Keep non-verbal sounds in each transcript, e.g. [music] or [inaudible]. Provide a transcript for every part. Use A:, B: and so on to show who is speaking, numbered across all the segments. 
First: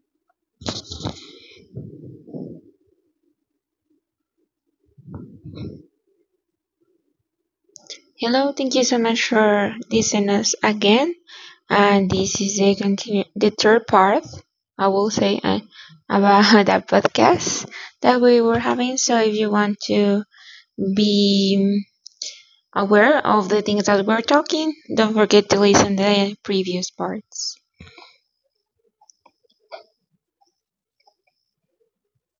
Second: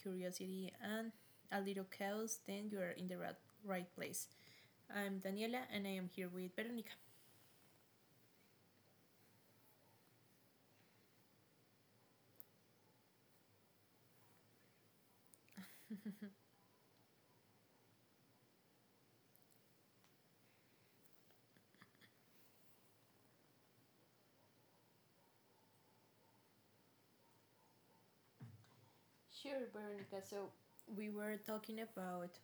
A: curiosity, and a little chaos, then you are in the right place. I'm Daniela and I am here with Veronica.
B: Hello, thank you so much for listening us again. And this is the continue the third part, I will say, about [laughs] the podcast that we were having. So if you want to be aware of the things that we're talking, don't forget to listen the previous parts.
A: Sure, Veronica. We were talking about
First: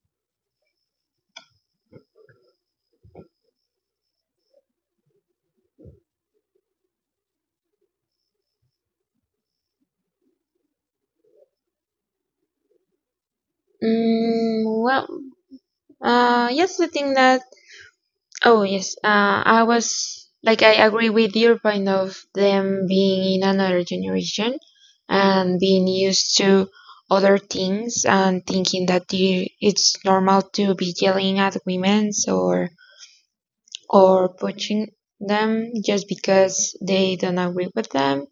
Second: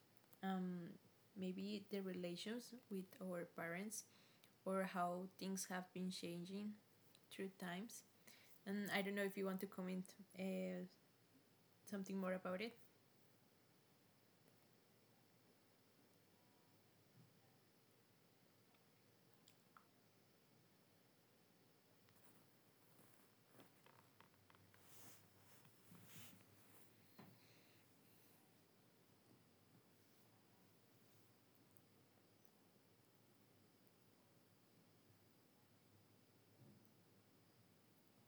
A: um, maybe the relations with our parents or how things have been changing through times. And I don't know if you want to comment uh, something more about it.
B: Well, yes, the thing that Oh yes, I was like I agree with your point of them being in another generation and being used to other things and thinking that it's normal to be yelling at women, or pushing them just because they don't agree with them,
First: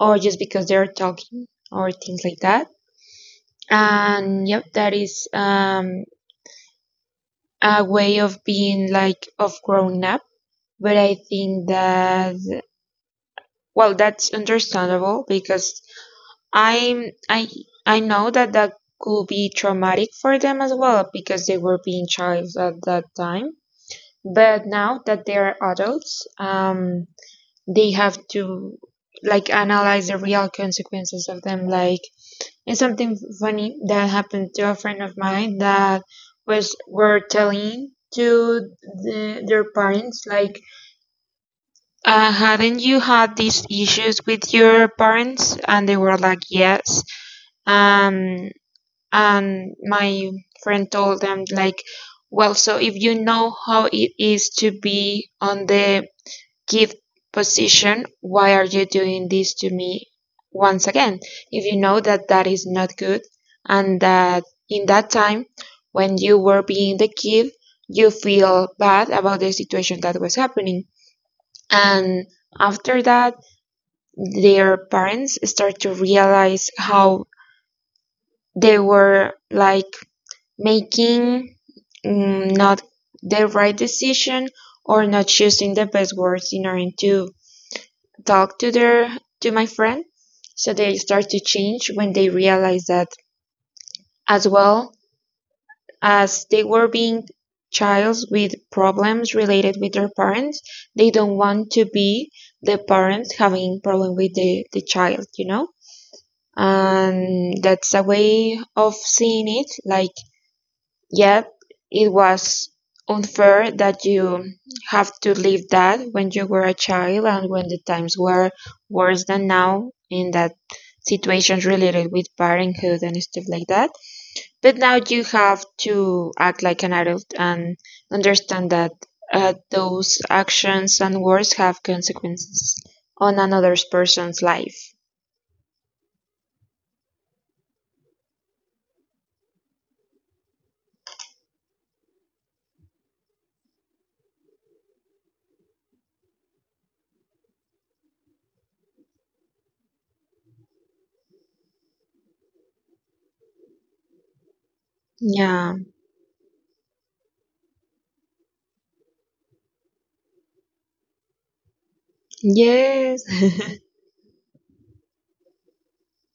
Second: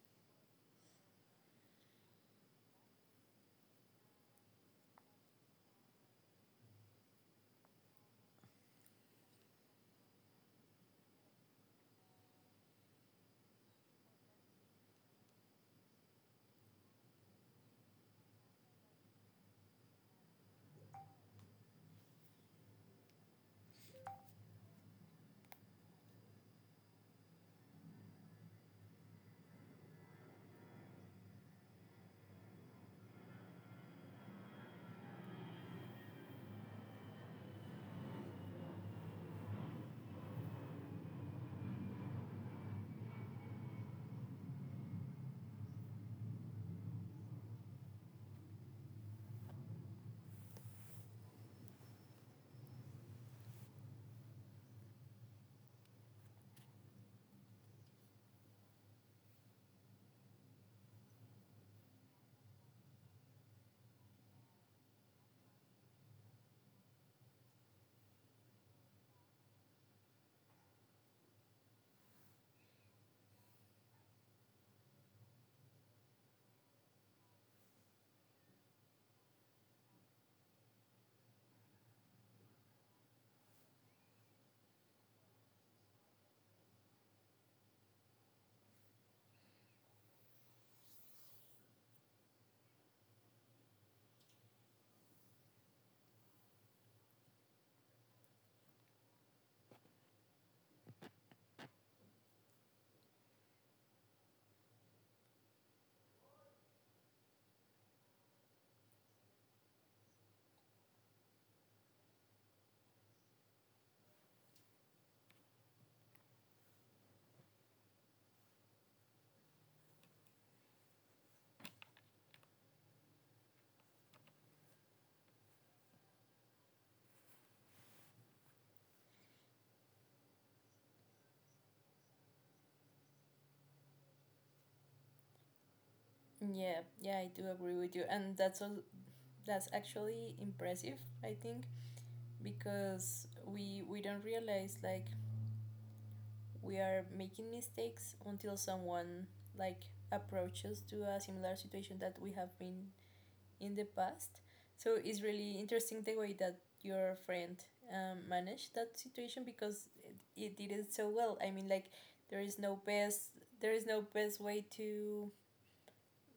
B: or just because they're talking or things like that. And yep, that is a way of being like of growing up, but I think that, well, that's understandable because I I know that could be traumatic for them as well because they were being child at that time. But now that they are adults, they have to like analyze the real consequences of them. Like, it's something funny that happened to a friend of mine that was were telling to their parents like, hadn't you had these issues with your parents? And they were like, yes. Um, and my friend told them, like, well, so if you know how it is to be on the gift position, why are you doing this to me once again? If you know that that is not good, and that in that time when you were being the gift, you feel bad about the situation that was happening. And after that, their parents start to realize how they were like making not the right decision, or not choosing the best words in order to talk to their to my friend. So they start to change when they realize that, as well as they were being childs with problems related with their parents, they don't want to be the parents having problem with the child. And that's a way of seeing it like, yeah, it was unfair that you have to live that when you were a child and when the times were worse than now in that situations related with parenthood and stuff like that. But now you have to act like an adult and understand that those actions and words have consequences on another person's life.
A: Yeah, yeah, I do agree with you, and that's all. That's actually impressive. I think because we don't realize, like, we are making mistakes until someone, like, approaches to a similar situation that we have been in the past, so it's really
B: Yeah.
A: interesting the way that your friend managed that situation because it did it so well. I mean, like, there is no
B: Yes.
A: best, there
B: [laughs]
A: is no best way to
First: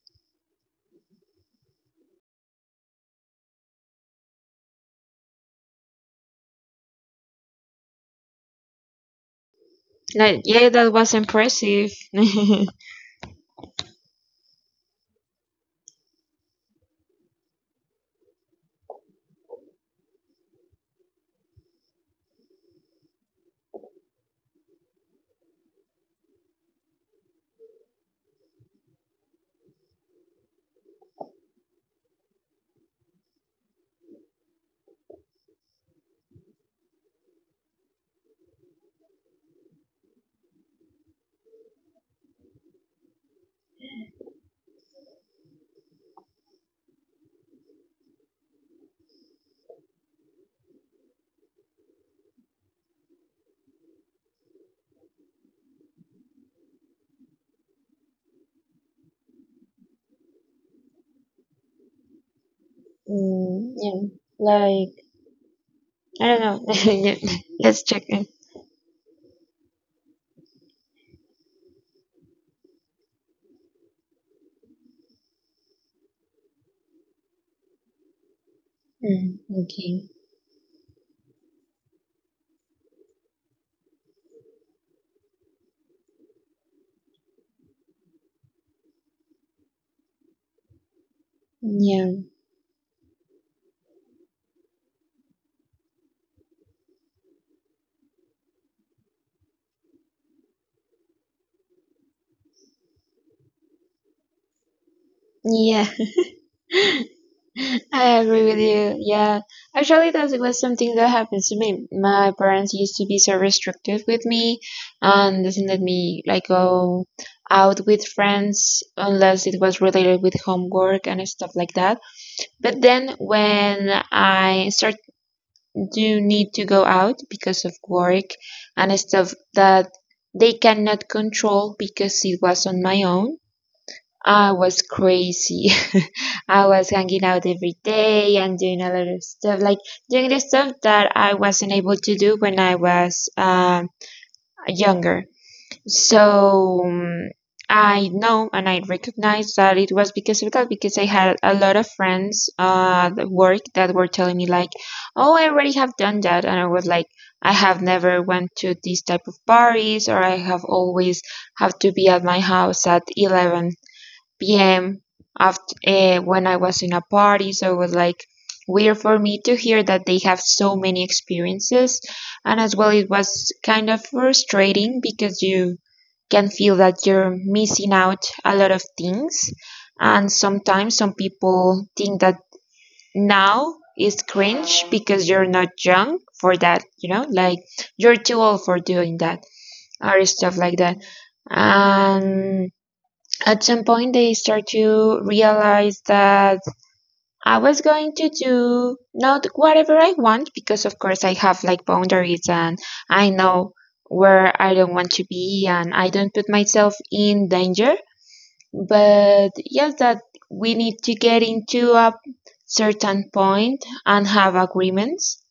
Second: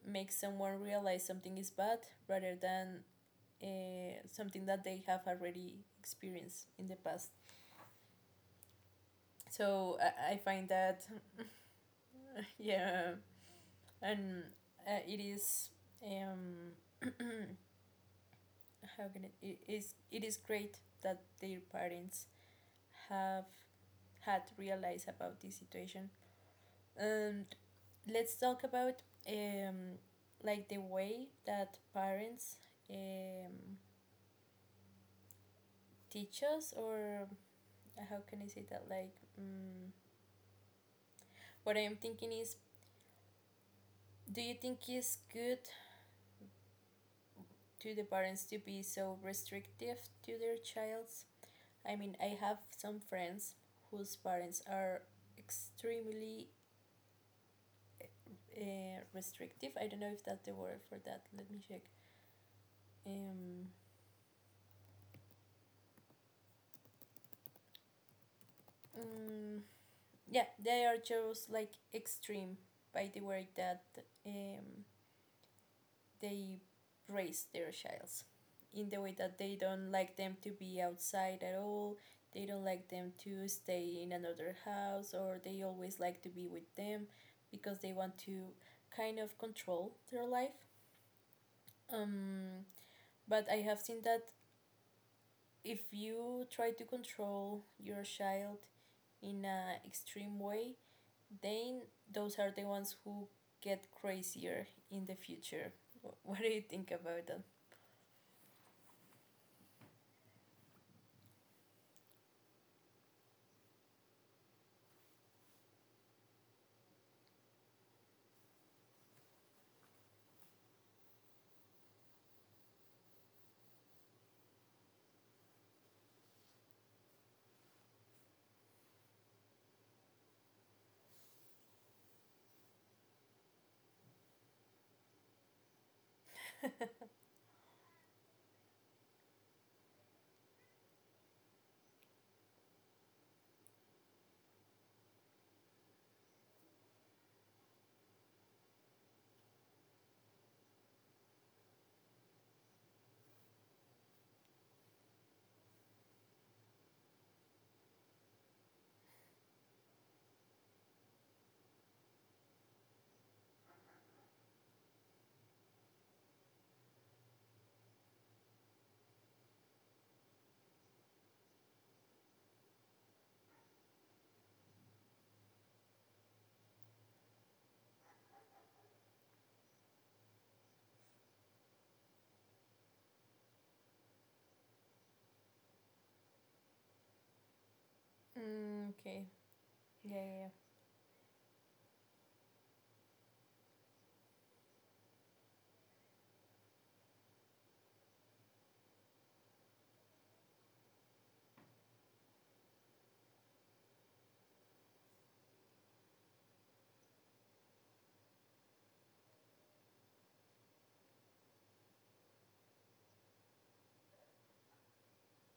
A: make someone realize something is bad rather than something that they have already experienced in the past. So I
B: Like,
A: find
B: yeah,
A: that,
B: that was impressive. [laughs]
A: [laughs]
B: I.
A: yeah, and it is um, [clears throat] it is great that their parents have had realized about this situation. And let's talk about um, like the way that parents um, teach us, or how can I say that, like, what I'm thinking is, do you think it's good to the parents to be so restrictive to their childs? I mean, I have some friends whose parents are extremely restrictive. I don't know if that's the word for that. Let me check. Um,
B: Mm, yeah, like, I don't know. [laughs] Yeah, let's check in.
A: mm, yeah, they are just like extreme by the way that um, they raise their childs, in the way
B: Mm,
A: that they don't
B: okay.
A: like them to be outside at all. They don't like them to stay in another house, or they always like to be with them because they want to kind of control their life.
B: Yeah.
A: um, but I have seen that if you try to control your child in an extreme way, then those are the ones who get crazier in the future.
B: Yeah.
A: What do you think
B: [laughs]
A: about that?
B: I agree with you. Yeah, actually, that was something that happens to me. My parents used to be so restrictive with me, and doesn't let me like go out with friends unless it was related with homework and stuff like that. But then when I started do need to go out because of work and stuff that they cannot control because it was on my own, I was crazy. [laughs] I was hanging out every day and doing a lot of stuff, like doing the stuff that I wasn't able to do when I was younger. So, mm, I know and I recognize that it was because of that, because I had a lot of friends at work that were telling me, like, oh, I already have done that. And I was like, I have never went to these type of parties, or I have always have to be at my house at 11 p.m. after when I was in a party. So it was like weird for me to hear that they have so many experiences, and as well it was kind of frustrating because you can feel that you're missing out a lot of things, and sometimes some people think that now is cringe because you're not young for that, you know, like you're too old for
A: Mm,
B: doing
A: okay.
B: that
A: Yeah,
B: or
A: yeah.
B: stuff like that. And at some point they start to realize that I was going to do not whatever I want, because of course I have like boundaries and I know where I don't want to be and I don't put myself in danger. But yes, that we need to get into a certain point and have agreements,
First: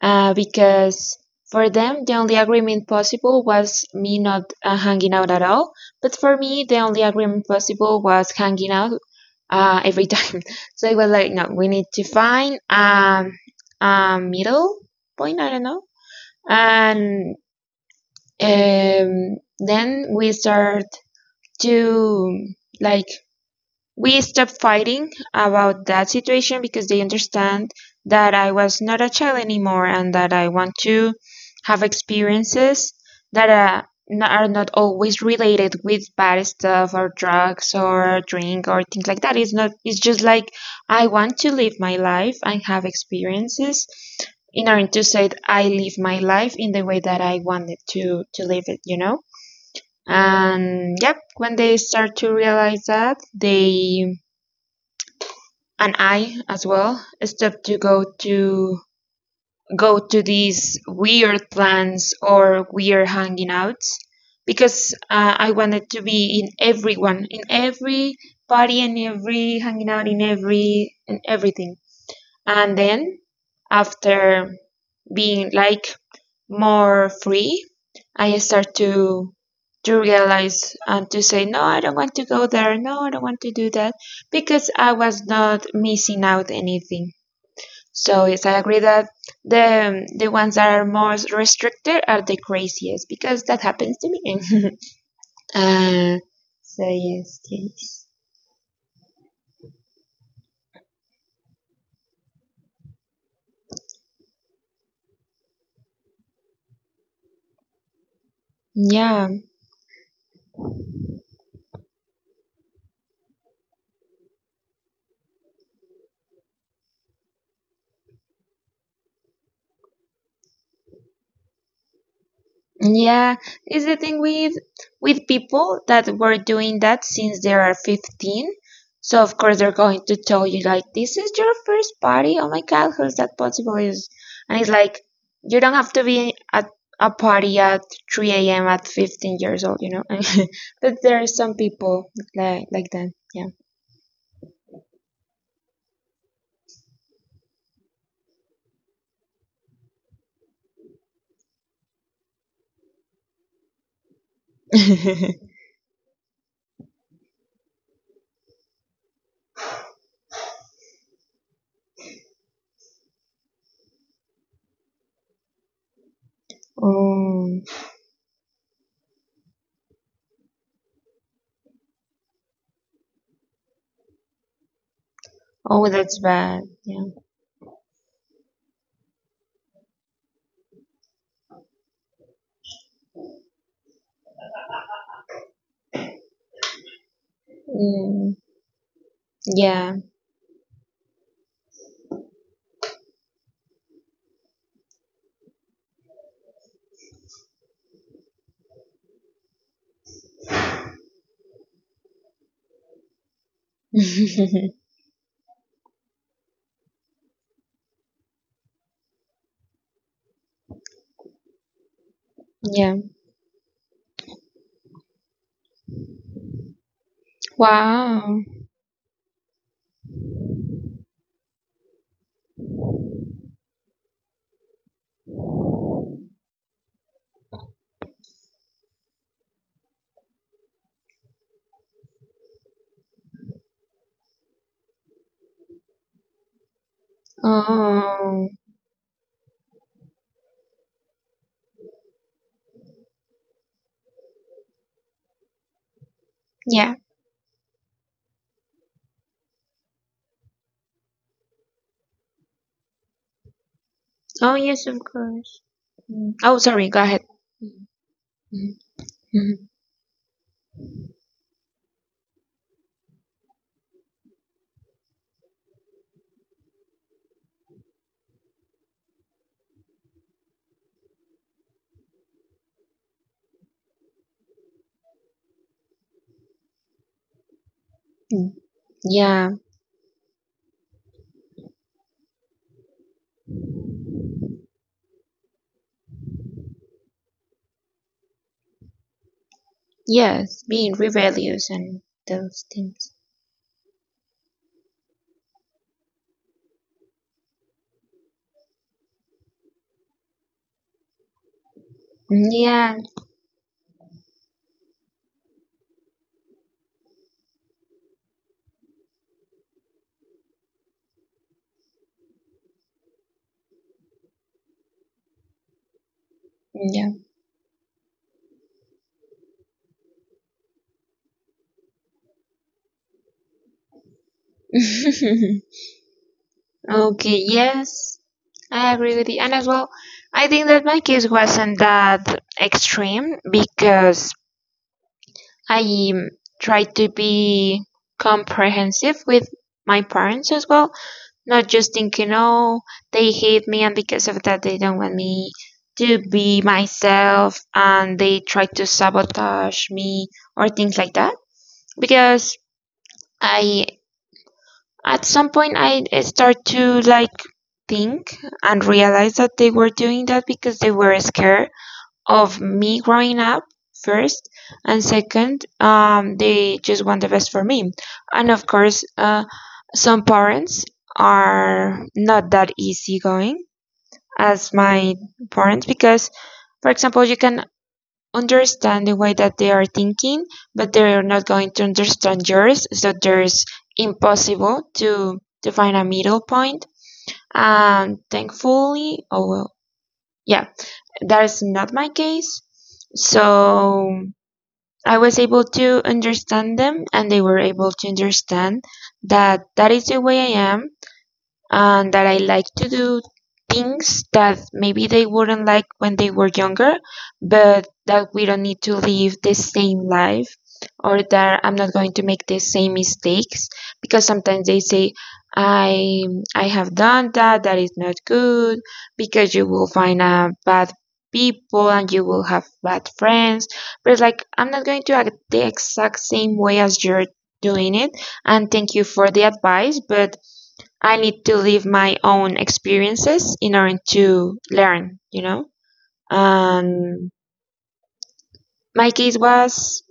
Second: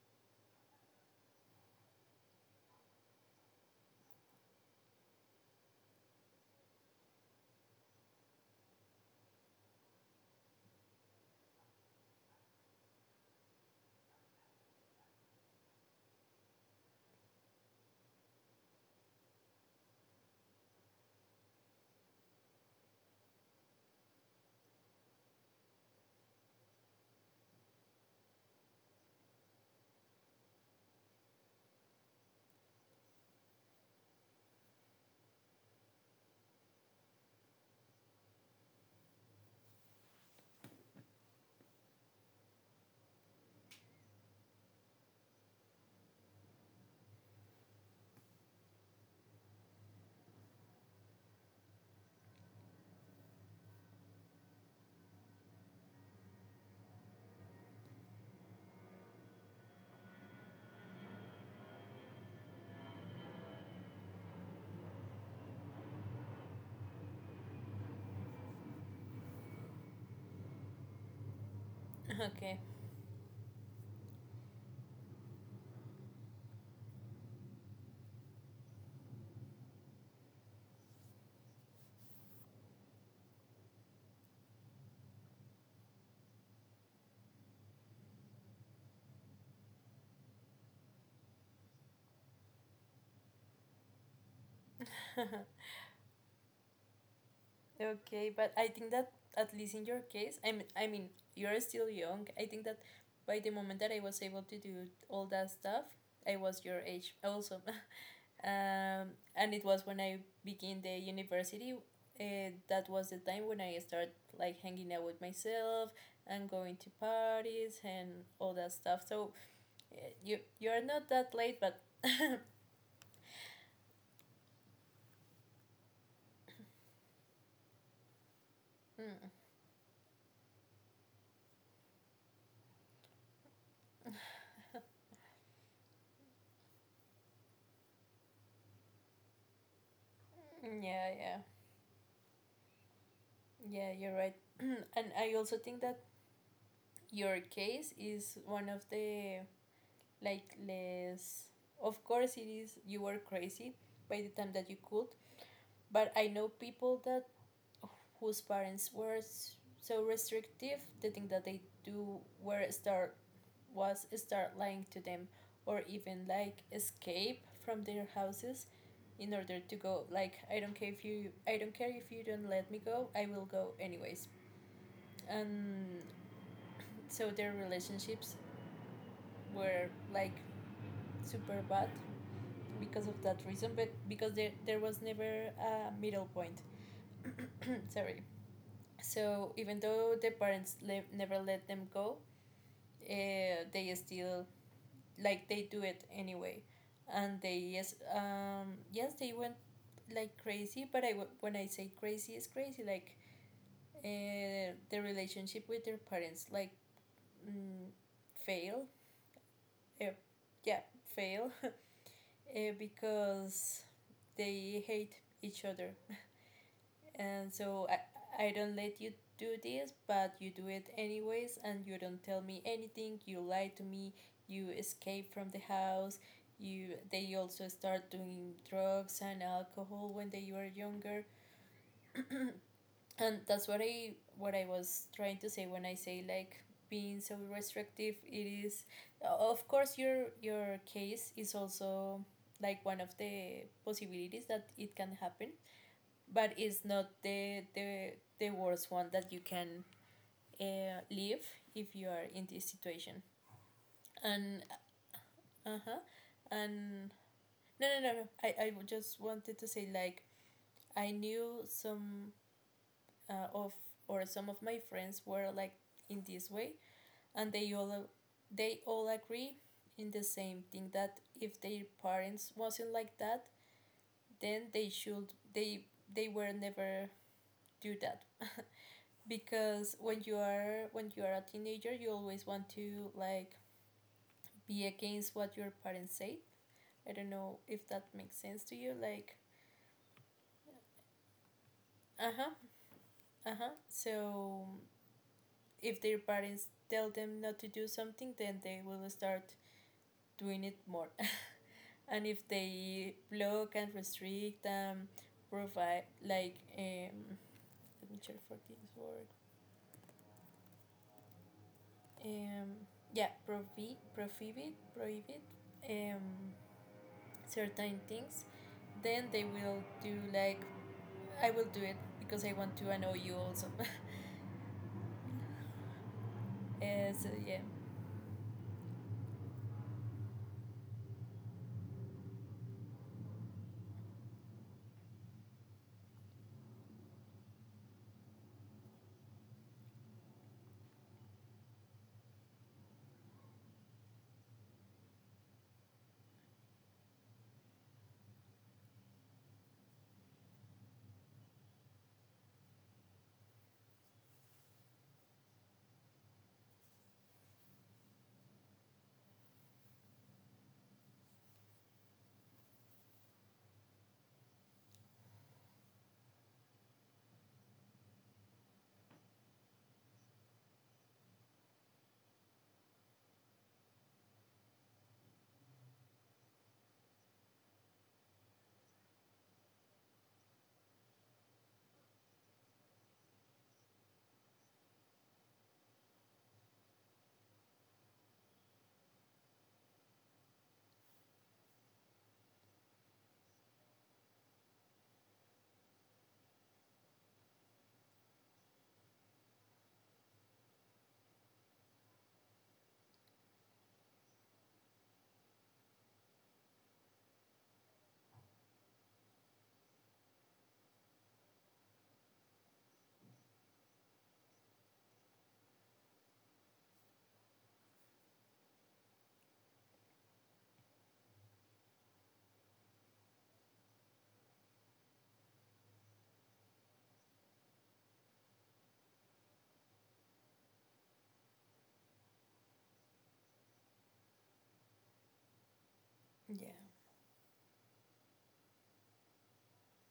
B: because for them the only agreement possible was me not hanging out at all. But for me, the only agreement possible was hanging out every time. [laughs] So it was like, no, we need to find a middle point, I don't know. And then we start to like we stopped fighting about that situation because they understand that I was not a child anymore and that I want to have experiences that are are not always related with bad stuff or drugs or drink or things like that. It's not, it's just like I want to live my life and have experiences in order to say that I live my life in the way that I wanted to live it, you know? And yep, when they start to realize that, they and I as well stop to go to these weird plans or weird hanging outs because I wanted to be in everyone, in every party, and every hanging out, in every in everything.
A: Okay.
B: And then after being like more free, I start to realize and to say no, I don't want to go there, no I don't want to do that, because I was not missing out anything. So yes, I agree that the ones that are most restricted are the craziest, because that happens to me. [laughs]
A: [laughs]
B: uh, so yes, yes,
A: Okay, but I think that at least in your case, I mean, you're still young. I think that by the moment that I was able to do all that stuff, I was your age also. [laughs]
B: yeah.
A: And it was when I began the university. That was the time when I started like hanging out with myself and going to parties and all that stuff. So uh, you, you're not that late. But
B: Yeah, it's the thing with people that were doing that since they are 15. So
A: mm,
B: of course they're going to tell you like, this is your first party. Oh my god, how is that possible? Is. And it's like, you don't have to be at a party at 3 a.m. at 15 years old, you know. [laughs]
A: mm,
B: But
A: yeah,
B: there are
A: yeah.
B: some people like that.
A: Yeah, you're right. [clears throat] And I also think that your case is one of the like less, of course it is. You were crazy by the time that you could,
B: Yeah. [laughs]
A: but I know people that whose parents were so restrictive, the thing that they do were start was start lying to them, or even like escape
B: Oh,
A: from their houses in order to go, like, I don't care if you, I don't care if you don't let me go, I will go anyways.
B: oh,
A: And
B: that's bad. Yeah.
A: so their relationships were like super bad because of that reason, but because there was never a middle point. [clears throat] Sorry.
B: Mm,
A: So even
B: yeah.
A: though the parents never let them go, they still, like, they do it anyway, and they yes yes they went like crazy. But I, when I say crazy, it's crazy like
B: [laughs]
A: the relationship with their parents, like, mm, fail. Uh, yeah, fail
B: Yeah.
A: because they hate each other. And so
B: Wow.
A: I don't let you do this, but you do it anyways, and you don't tell me anything. You lie to me. You escape from the house. You, they also start doing drugs and alcohol when they were younger, and that's what I was trying to say when I say like being so restrictive,
B: Oh.
A: it is, of course your case is also like one of the possibilities that it can happen, but it's
B: Yeah.
A: not the worst one that you can live if you are in this situation.
B: Oh,
A: And
B: yes, of course.
A: uh-huh,
B: Mm. Oh, sorry. Go
A: and
B: ahead.
A: no
B: Mhm.
A: no no no I, I just wanted to
B: Mhm.
A: say like I knew some of, or some of my friends were like in this way, and they all agree in the same thing that if their parents wasn't like that, then they they were never do that.
B: Mm. Yeah.
A: Because when you are, when you are a teenager, you always want to like be against what your parents say. I don't know if that makes sense to you. Like
B: Yes. Being rebellious and
A: uh-huh,
B: those things.
A: uh-huh, so if their parents tell them not to do something, then they will start doing it more. And
B: Mm,
A: if
B: yeah.
A: they block and restrict and provide like let me check for this word. um yeah, prohibit um
B: Mm,
A: certain things. Then they will do like, I will do it because I want to annoy you also. [laughs]
B: yeah. [laughs]
A: So
B: Okay.
A: yeah.
B: Yes. I agree with you. And as well, I think that my case wasn't that extreme because I, um, tried to be comprehensive with my parents as well. Not just thinking, oh, they hate me and because of that they don't want me to be myself and they try to sabotage me or things like that. Because I, at some point, I start to like think and realize that they were doing that because they were scared of me growing up first, and second they just want the best for me. And of course, some parents are not that easygoing as my parents, because for example you can understand the way that they are thinking but they're not going to understand yours, so there's impossible to find a middle point. And thankfully, oh well, yeah, that is not my case, so I was able to understand them and they were able to understand that that is the way I am and that I like to do things that maybe they wouldn't like when they were younger, but that we don't need to live the same life or that I'm not going to make the same mistakes, because sometimes they say I I have done that, that is not good because you will find bad people and you will have bad friends. But it's like, I'm not going to act the exact same way as you're doing it, and thank you for the advice, but I need to live my own experiences in order to learn, you know?
A: Yeah.
B: And my case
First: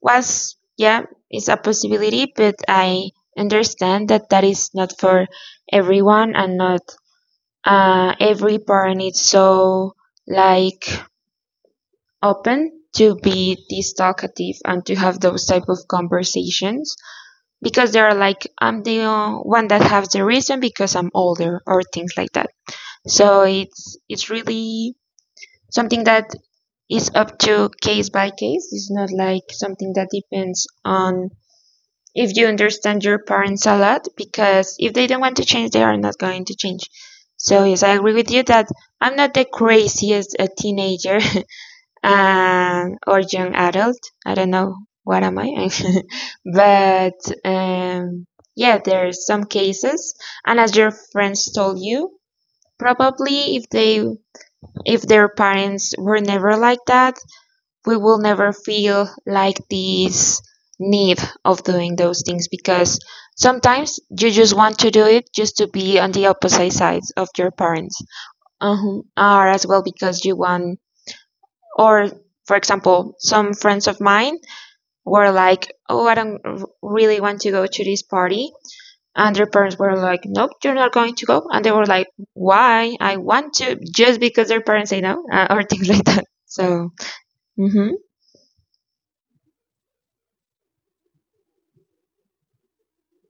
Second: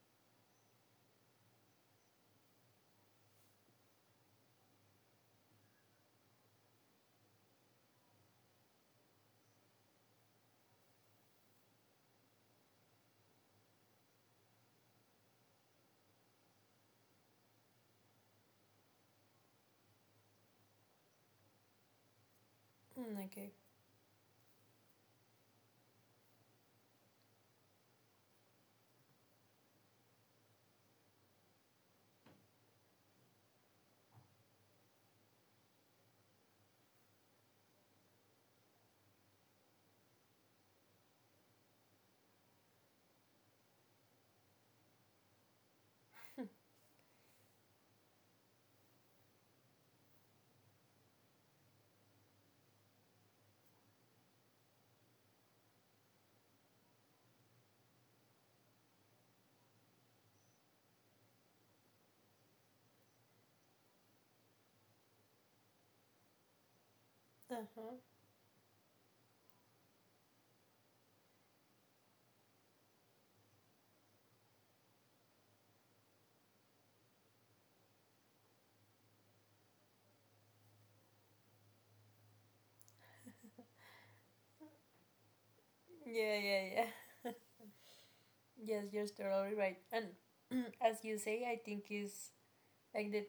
B: was, yeah, it's a possibility, but I understand that that is not for everyone, and not every parent is so like open to be this talkative and to have those type of conversations, because they are like, I'm the one that has the reason because I'm older or things like that.
A: Mm,
B: So
A: okay.
B: it's really something that is up to case by case. It's not like something that depends on if you understand your parents a lot, because if they don't want to change, they are not going to change. So yes, I agree with you that I'm not the craziest teenager, [laughs] or young adult. I don't know what am I, [laughs] but um, yeah, there's some cases, and as your friends told you, probably if their parents were never like that, we will never feel like this need of doing those things, because sometimes you just want to do it just to be on the opposite sides of your parents,
A: Uh-huh.
B: uh or as well because you want, or, for example, some friends of mine were like, "Oh, I don't really want to go to this party," and their parents were like, "Nope, you're not going to go," and they were like, "Why? I want to, just because their parents say no." Or things [laughs] like that.
A: Yeah,
B: So
A: yeah,
B: mm-hmm.
A: yeah, yes, you're totally right. And [clears throat] as you say, I think is like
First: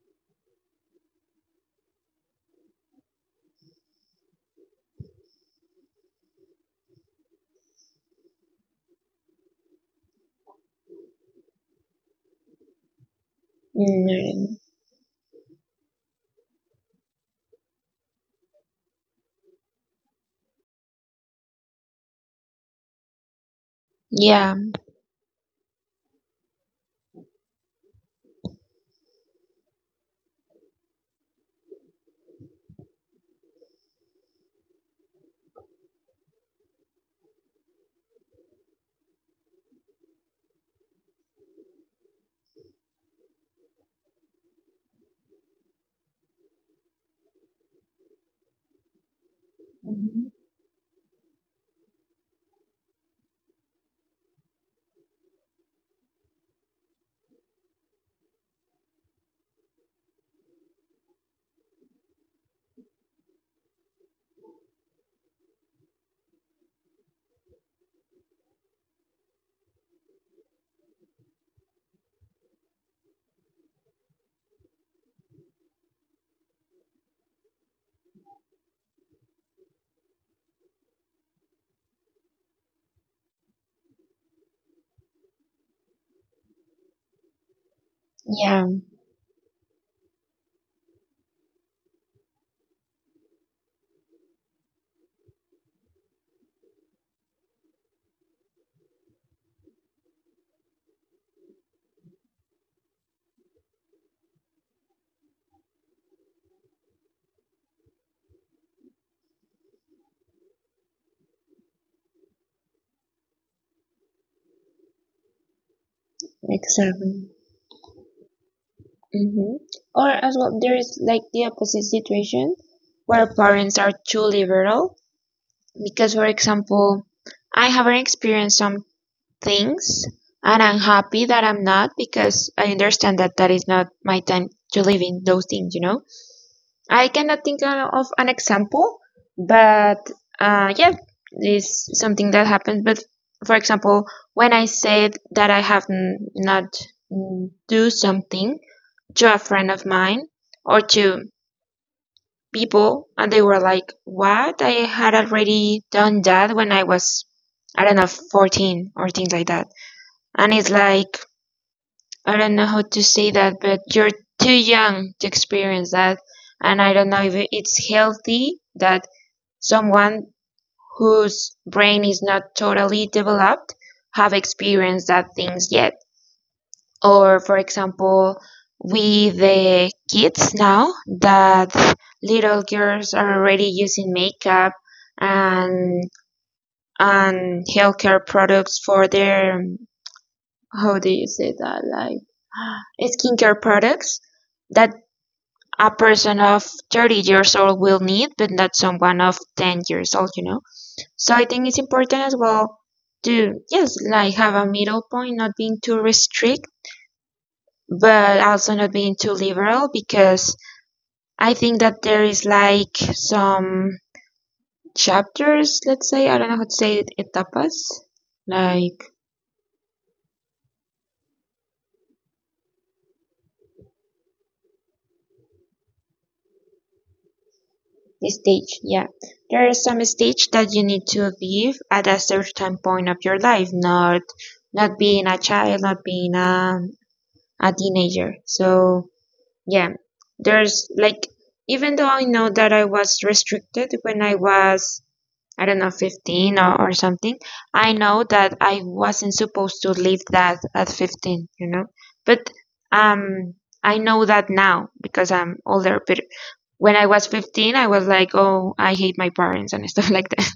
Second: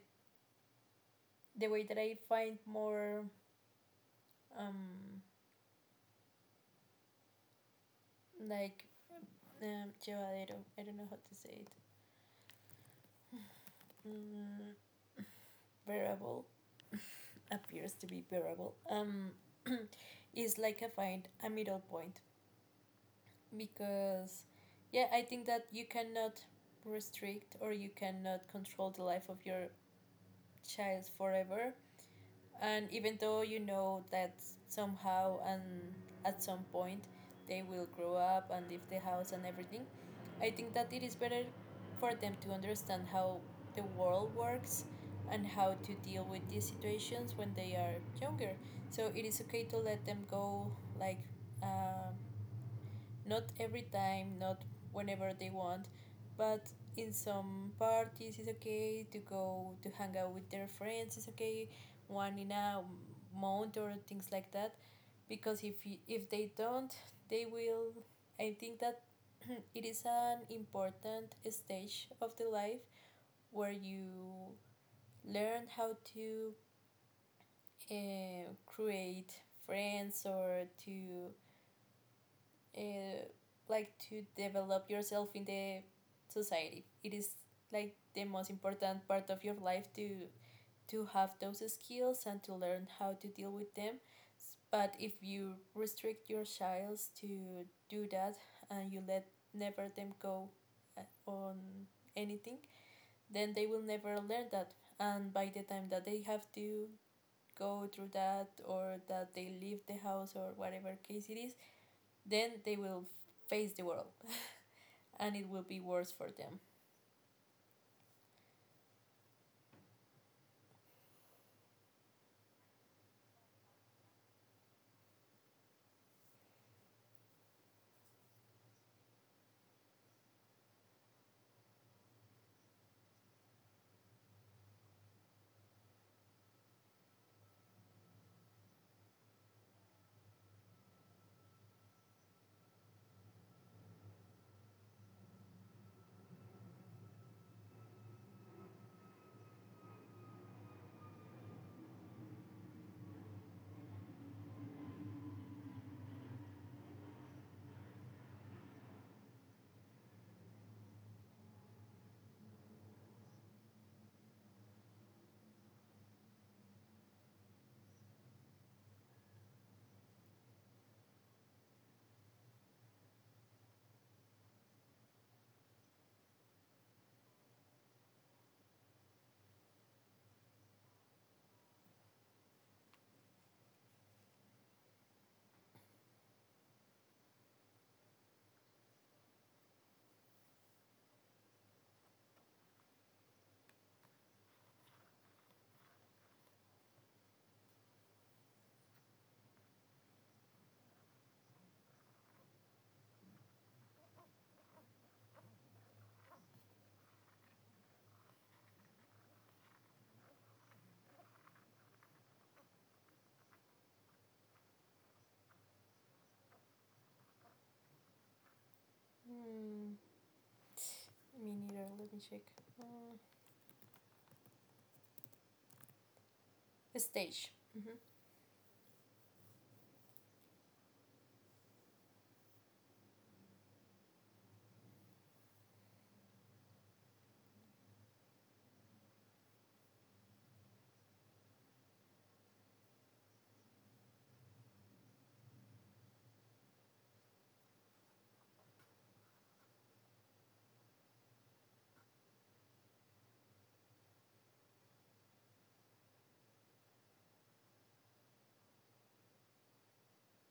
A: the way that I find more um like llevadero. I don't know how to say it.
B: Mm,
A: Mm, bearable appears to be variable. [clears throat] Is like a find a middle point. Because,
B: yeah.
A: yeah, I think that you cannot restrict or you cannot control the life of your child forever. And even though you know that somehow and at some point they will grow up and leave the house and everything, I think that it is better for them to understand how the world works and how to deal with these situations when they are younger. So it is okay to let them
B: Mhm,
A: go, like, um not every time, not whenever they want, but in some parties it's okay to go to hang out with their friends. It's okay one in a month or things like that. Because if, you, if they don't, they will. I think that [clears throat] it is an important stage of the life where you learn how to create friends, or to uh, like to develop yourself in the society. It is like the most
B: yeah,
A: important part of your life to have those skills and to learn how to deal with them. But if you restrict your child to do that and you let never them go on anything, then they will never learn that. And by the time that they have to go through that, or that they leave the house, or whatever case it is, then they will face the world and it will be worse for them.
B: exactly. Mm-hmm. Or as well, there is like the opposite situation where parents are too liberal. Because, for example, I haven't experienced some things, and I'm happy that I'm not, because I understand that that is not my time to live in those things, you know? I cannot think of an example, but yeah, it's something that happens. But, for example, when I said that I have not do something to a friend of mine or to people, and they were like, "What? I had already done that when I was, I don't know, 14 or things like that." And it's like, I don't know how to say that, but you're too young to experience that, and I don't know if it's healthy that someone whose brain is not totally developed have experienced that things yet. Or, for example, with the kids now, that little girls are already using makeup and and healthcare products for their, how do you say that, like, [gasps] skincare products that a person of 30 years old will need but not someone of 10 years old. So I think it's important as well to, yes, like, have a middle point, not being too restrict, but also not being too liberal, because I think that there is like some chapters, let's say, I don't know how to say it, etapas, like,
A: Hmm. Me neither. Let me check. Uh, stage. Hmm.
B: stage, yeah. There are some stage that you need to leave at a certain point of your life, not being a child, not being a teenager. So yeah, there's like, even though I know that I was restricted when I was, I don't know, 15 or something, I know that I wasn't supposed to leave that at 15, you know? But um, I know that now because I'm older. But when I was 15, I was like, oh, I hate my parents and stuff [laughs] like that.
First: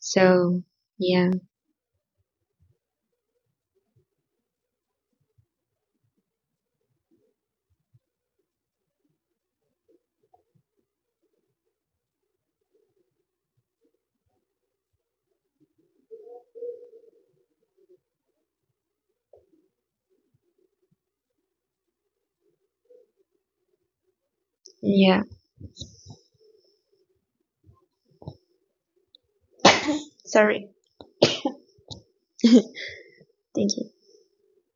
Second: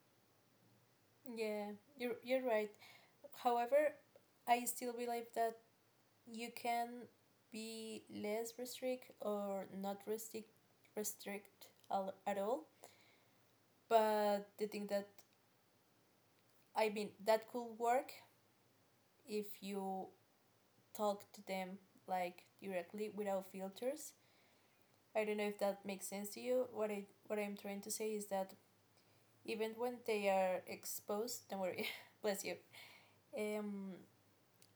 B: So, yeah,
A: Yeah, you're right. However, I still believe that you can be less restrict, or not restrict, at all. But the thing that I mean, that could work if you talk to them like directly without filters.
B: yeah.
A: I don't know if that makes sense to you. What I, what I'm trying to say is that even when they are
B: Sorry.
A: exposed, don't worry, [laughs] bless you.
B: [laughs] Thank you.
A: Um,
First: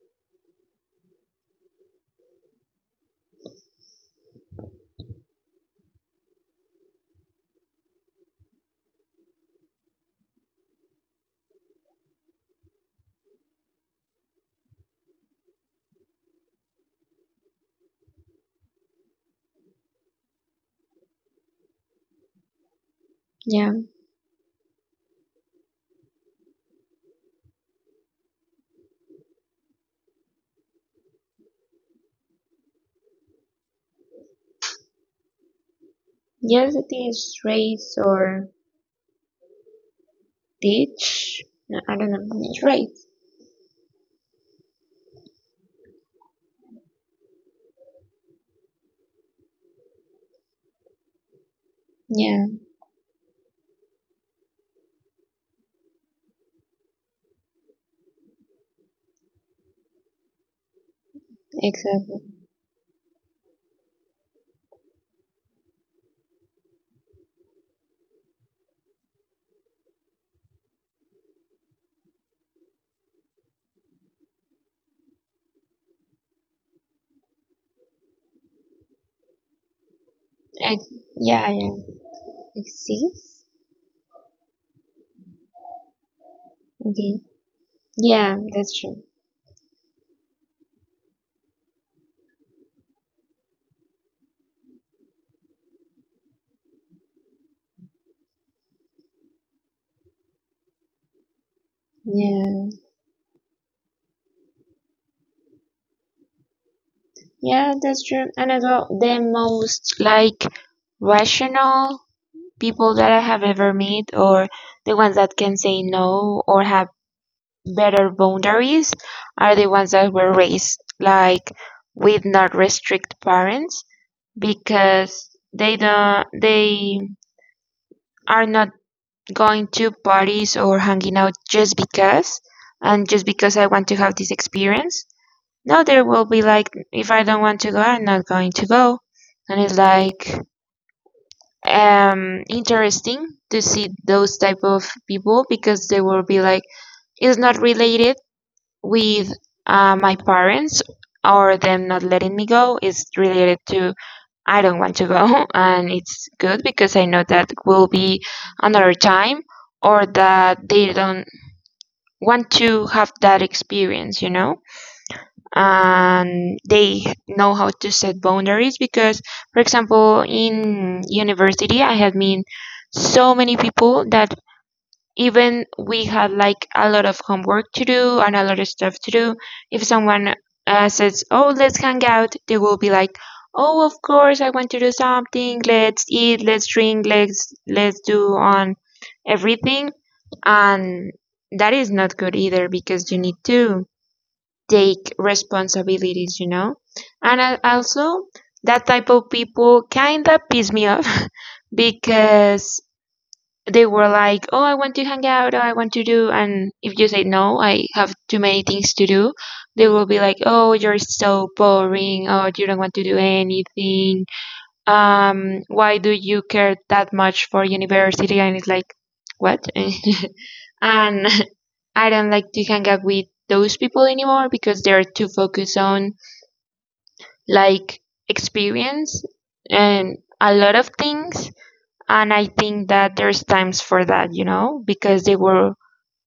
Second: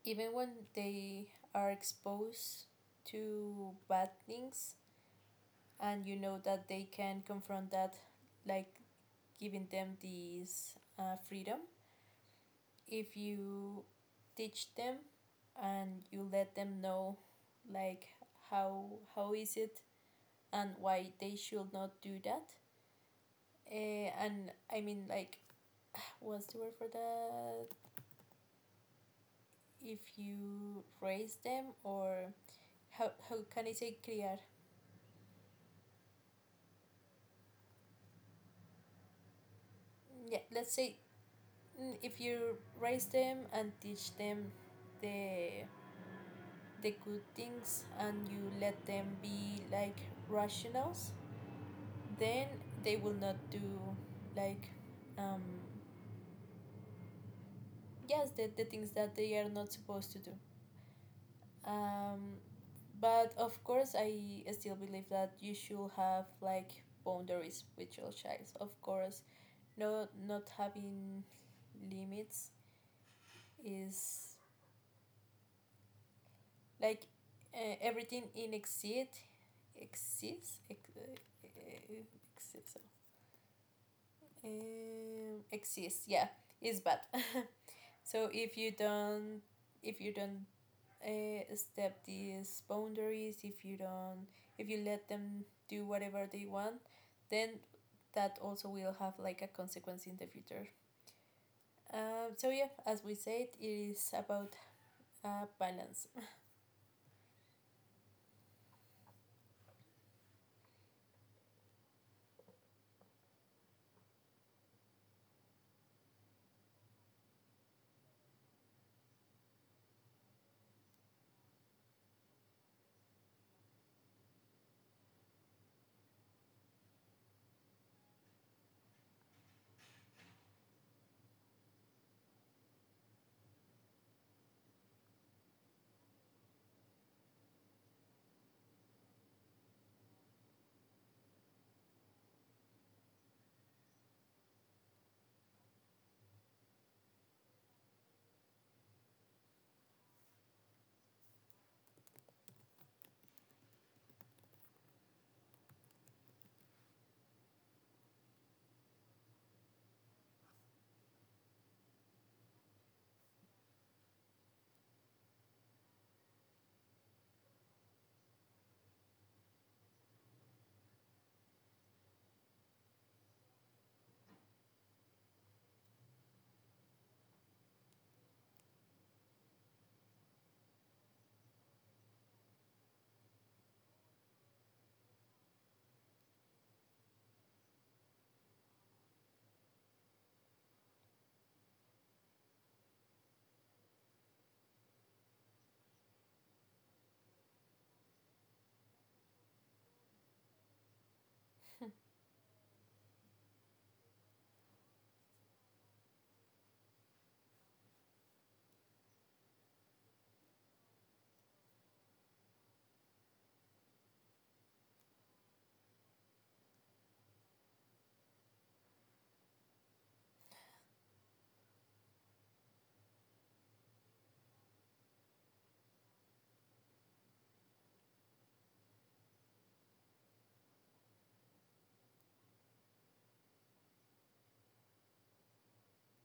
A: even when they are exposed to bad things, and you know that they can confront that, like giving them this freedom. If you teach them, and you let them know, like, how is it and why they should not do that.
B: Yeah.
A: And I mean, like, what's the word for that? If you raise them, or how can I say criar?
B: Yes, it is race or
A: Yeah, let's say
B: teach. No, I
A: mm,
B: don't
A: if
B: know.
A: you
B: It's race.
A: raise them and teach them the the good things, and you let them be like rationals,
B: Yeah,
A: then they will not do like um yes the things that they are not supposed to do. um,
B: exactly.
A: but of course I still believe that you should have like boundaries with your child. Of course, no not having limits is like everything in exceed exists
B: I,
A: ex-
B: yeah, yeah.
A: uh,
B: Like
A: exists,
B: six?
A: exists, yeah, is bad. [laughs]
B: Okay.
A: So
B: Yeah,
A: if you
B: that's true.
A: don't, if you don't step these boundaries, if you don't, if you let them do whatever they want, then that also will have like a consequence in the future. So
B: Yeah,
A: yeah, as we said, it is about balance.
B: yeah, that's true. And as well, the most like rational people that I have ever met, or the ones that can say no or have better boundaries, are the ones that were raised like with not restrict parents, because they don't, they are not going to parties or hanging out just because, and just because I want to have this experience. Now there will be like, if I don't want to go, I'm not going to go. And it's like, interesting to see those type of people, because they will be like, it's not related with my parents or them not letting me go, it's related to, I don't want to go, [laughs] and it's good because I know that will be another time, or that they don't want to have that experience, you know, and they know how to set boundaries, because, for example, in university, I had been so many people that even we had like a lot of homework to do and a lot of stuff to do. If someone says, "Oh, let's hang out," they will be like, "Oh, of course, I want to do something. Let's eat, let's drink, let's do on everything." And that is not good either, because you need to take responsibilities, you know? And I, also, that type of people kind of piss me off [laughs]
A: [laughs]
B: because they were like, oh, I want to hang out, oh, I want to do. And if you say, no, I have too many things to do, they will be like, oh, you're so boring, oh, you don't want to do anything, why do you care that much for university? And it's like, what? [laughs] And [laughs] I don't like to hang out with those people anymore because they're too focused on, like, experience and a lot of things, and I think that there's times for that, you know, because they will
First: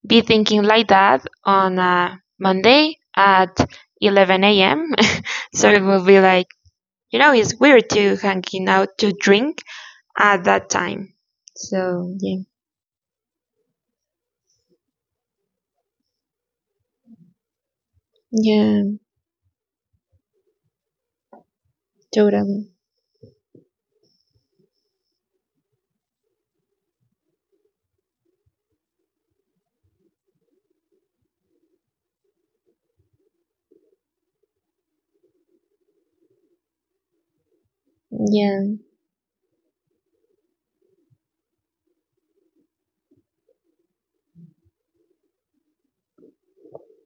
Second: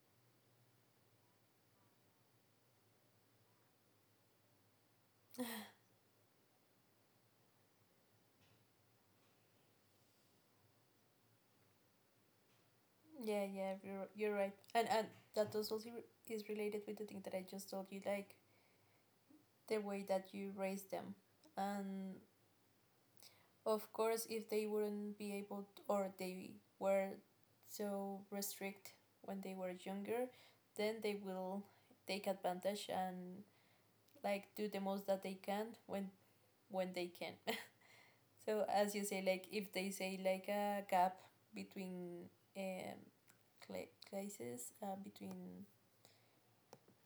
B: be thinking like that on a Monday at 11 a.m. [laughs] So it will be like, you know, it's weird to hanging out to drink at that time. So, yeah,
A: Yeah, yeah, you're right, and that also is related with the thing that I just told you, like
B: yeah,
A: the way that you raise them. And
B: totally.
A: of course, if they wouldn't be able t or they were so restrict when they were younger, then they will take advantage and like do the most that they can when they can. [laughs] So
B: Yeah,
A: as you say, like if they say like a gap between um, cl classes, between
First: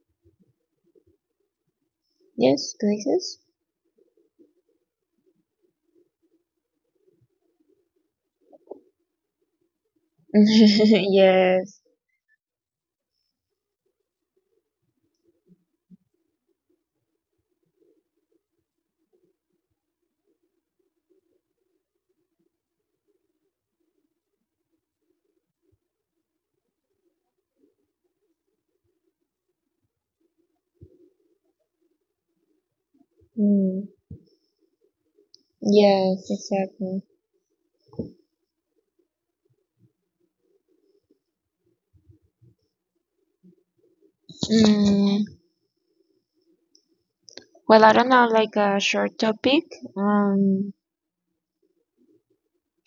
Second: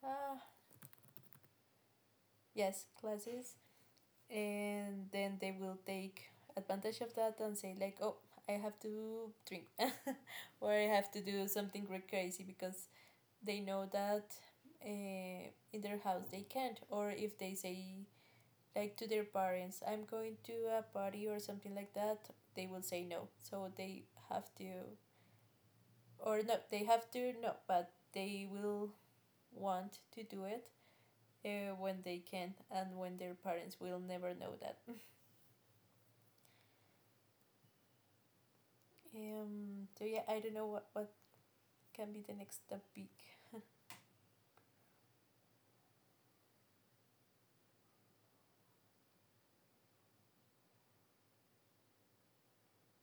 A: ah uh,
B: yes,
A: yes,
B: places.
A: classes, and then they will take advantage of that and say like, oh, I have to drink, [laughs] or I have
B: [laughs]
A: to do
B: Yes.
A: something really crazy because they know that uh, in their house they can't, or if they say like to their parents I'm going to a party or something like that, they will say no, so they have to, or no, they have to, no, but they will want to do it when they can and when their parents
B: Mm.
A: will never know that.
B: Yes, exactly.
A: So yeah, I don't know what can be the next topic.
B: Mm. Well, I don't know, like a short topic. Um,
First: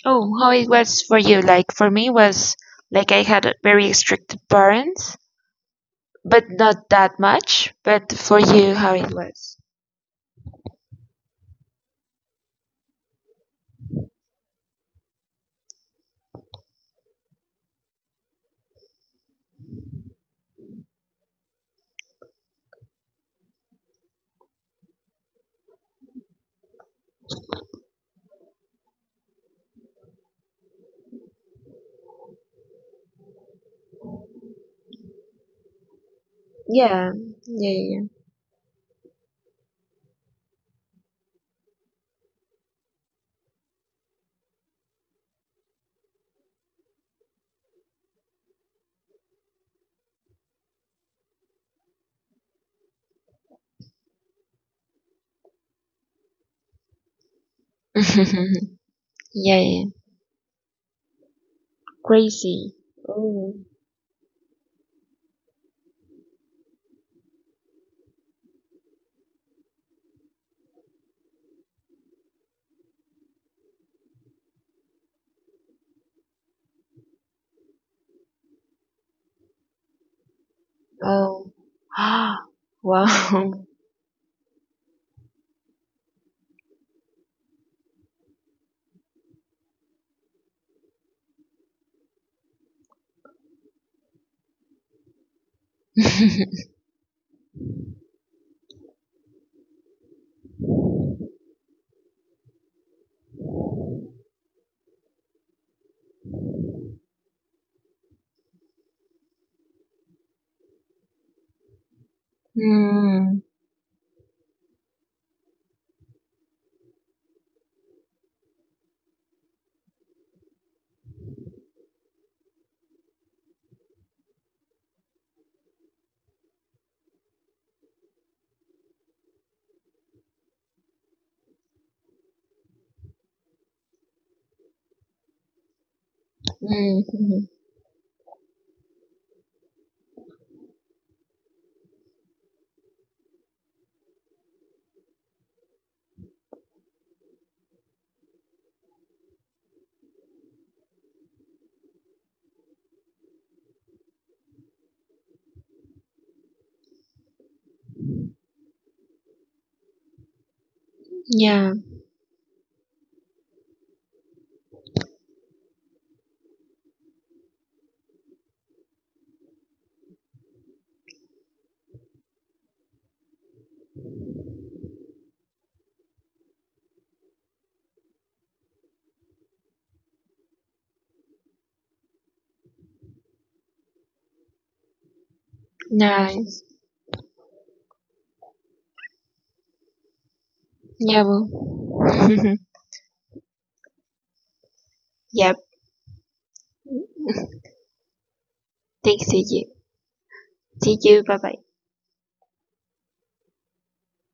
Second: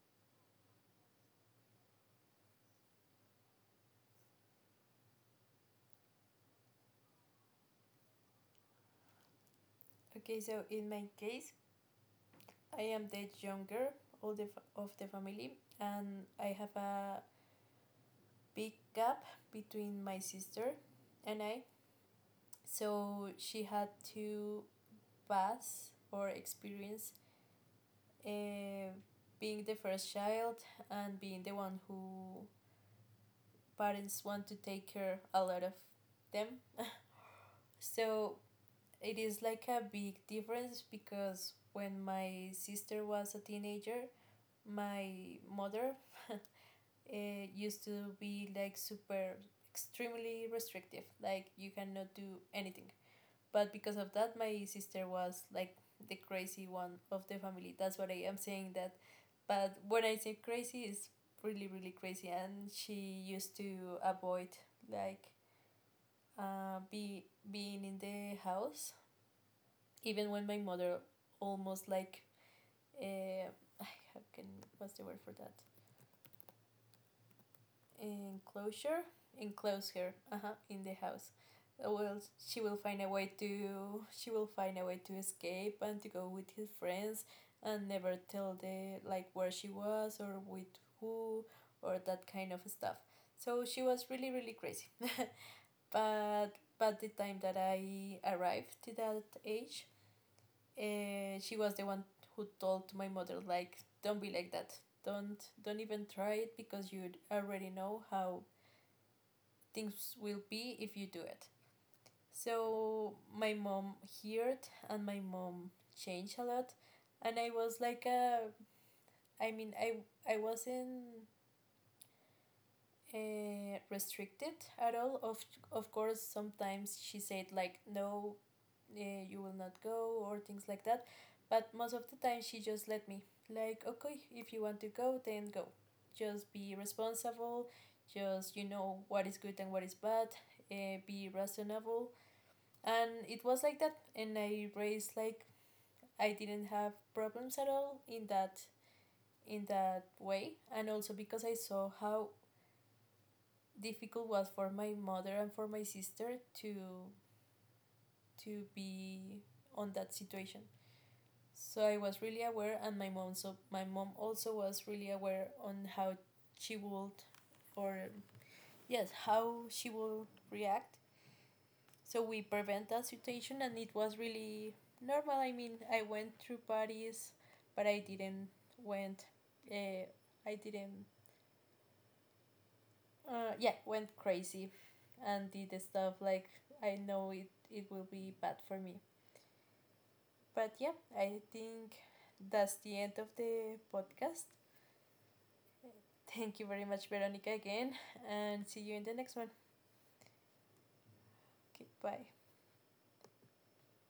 B: oh, how it was for you? Like for me was, like, I had a very strict parents, but not that much. But for you, how it was?
A: Okay, so in my case, I am the younger, older of the family, and I have a big gap between my sister and I. So she had to pass or experience uh, being the first child and being the one who parents want to take care a lot of them. [laughs]
B: Yeah, yeah,
A: So it is like a big difference, because when my sister was a teenager, my mother [laughs] eh, used to be like super extremely restrictive, like you cannot do anything. But because of that, my sister was like the crazy one of the family.
B: yeah,
A: That's what I
B: yeah,
A: am
B: [laughs]
A: saying that.
B: yeah, yeah.
A: But when I say crazy, it's really, really crazy,
B: Crazy.
A: and she
B: Oh.
A: used to avoid like be being in the house, even when my mother almost like, uh, how can, what's the word for that, enclosure, enclose her, uh-huh, in the house,
B: Oh.
A: well,
B: [gasps] Wow.
A: she will find a way to escape and to go with his friends, and never tell the like where she was or with who or that kind of stuff. So she was really, really crazy, [laughs] but
B: [laughs]
A: but the time that I arrived to that age, she was the one who told my mother like, don't be like that, don't even try it, because you already know how things will be if you do it. So
B: Mm.
A: my mom heard, and my mom changed a lot, and I was like, I mean, I wasn't restricted at all. Of course, sometimes she said like no, uh, you will not go or things like that, but most of the time she just let me, like, okay, if you want to go then go, just be
B: Mhm.
A: responsible, just you know what is good and what is bad, be reasonable. And it was like that, and I raised like I didn't have problems at all in that way. And also because I saw how difficult was for my mother and for my sister to be on that situation.
B: Yeah.
A: So I was really aware, and my mom also was really aware on how she would, or yes, how she would react. So we prevent that situation, and it was really normal. I mean, I went through parties, but I didn't went. Uh, I didn't. Yeah, went crazy, and did the stuff like
B: Nice.
A: I know it will be bad for me. But yeah,
B: Yeah.
A: I think
B: Well. [laughs]
A: that's the end of the podcast.
B: Yep.
A: Thank you very much, Veronica, again, and see you in the
B: Thanks,
A: next one.
B: CJ. See you. Bye bye.
A: Okay, bye.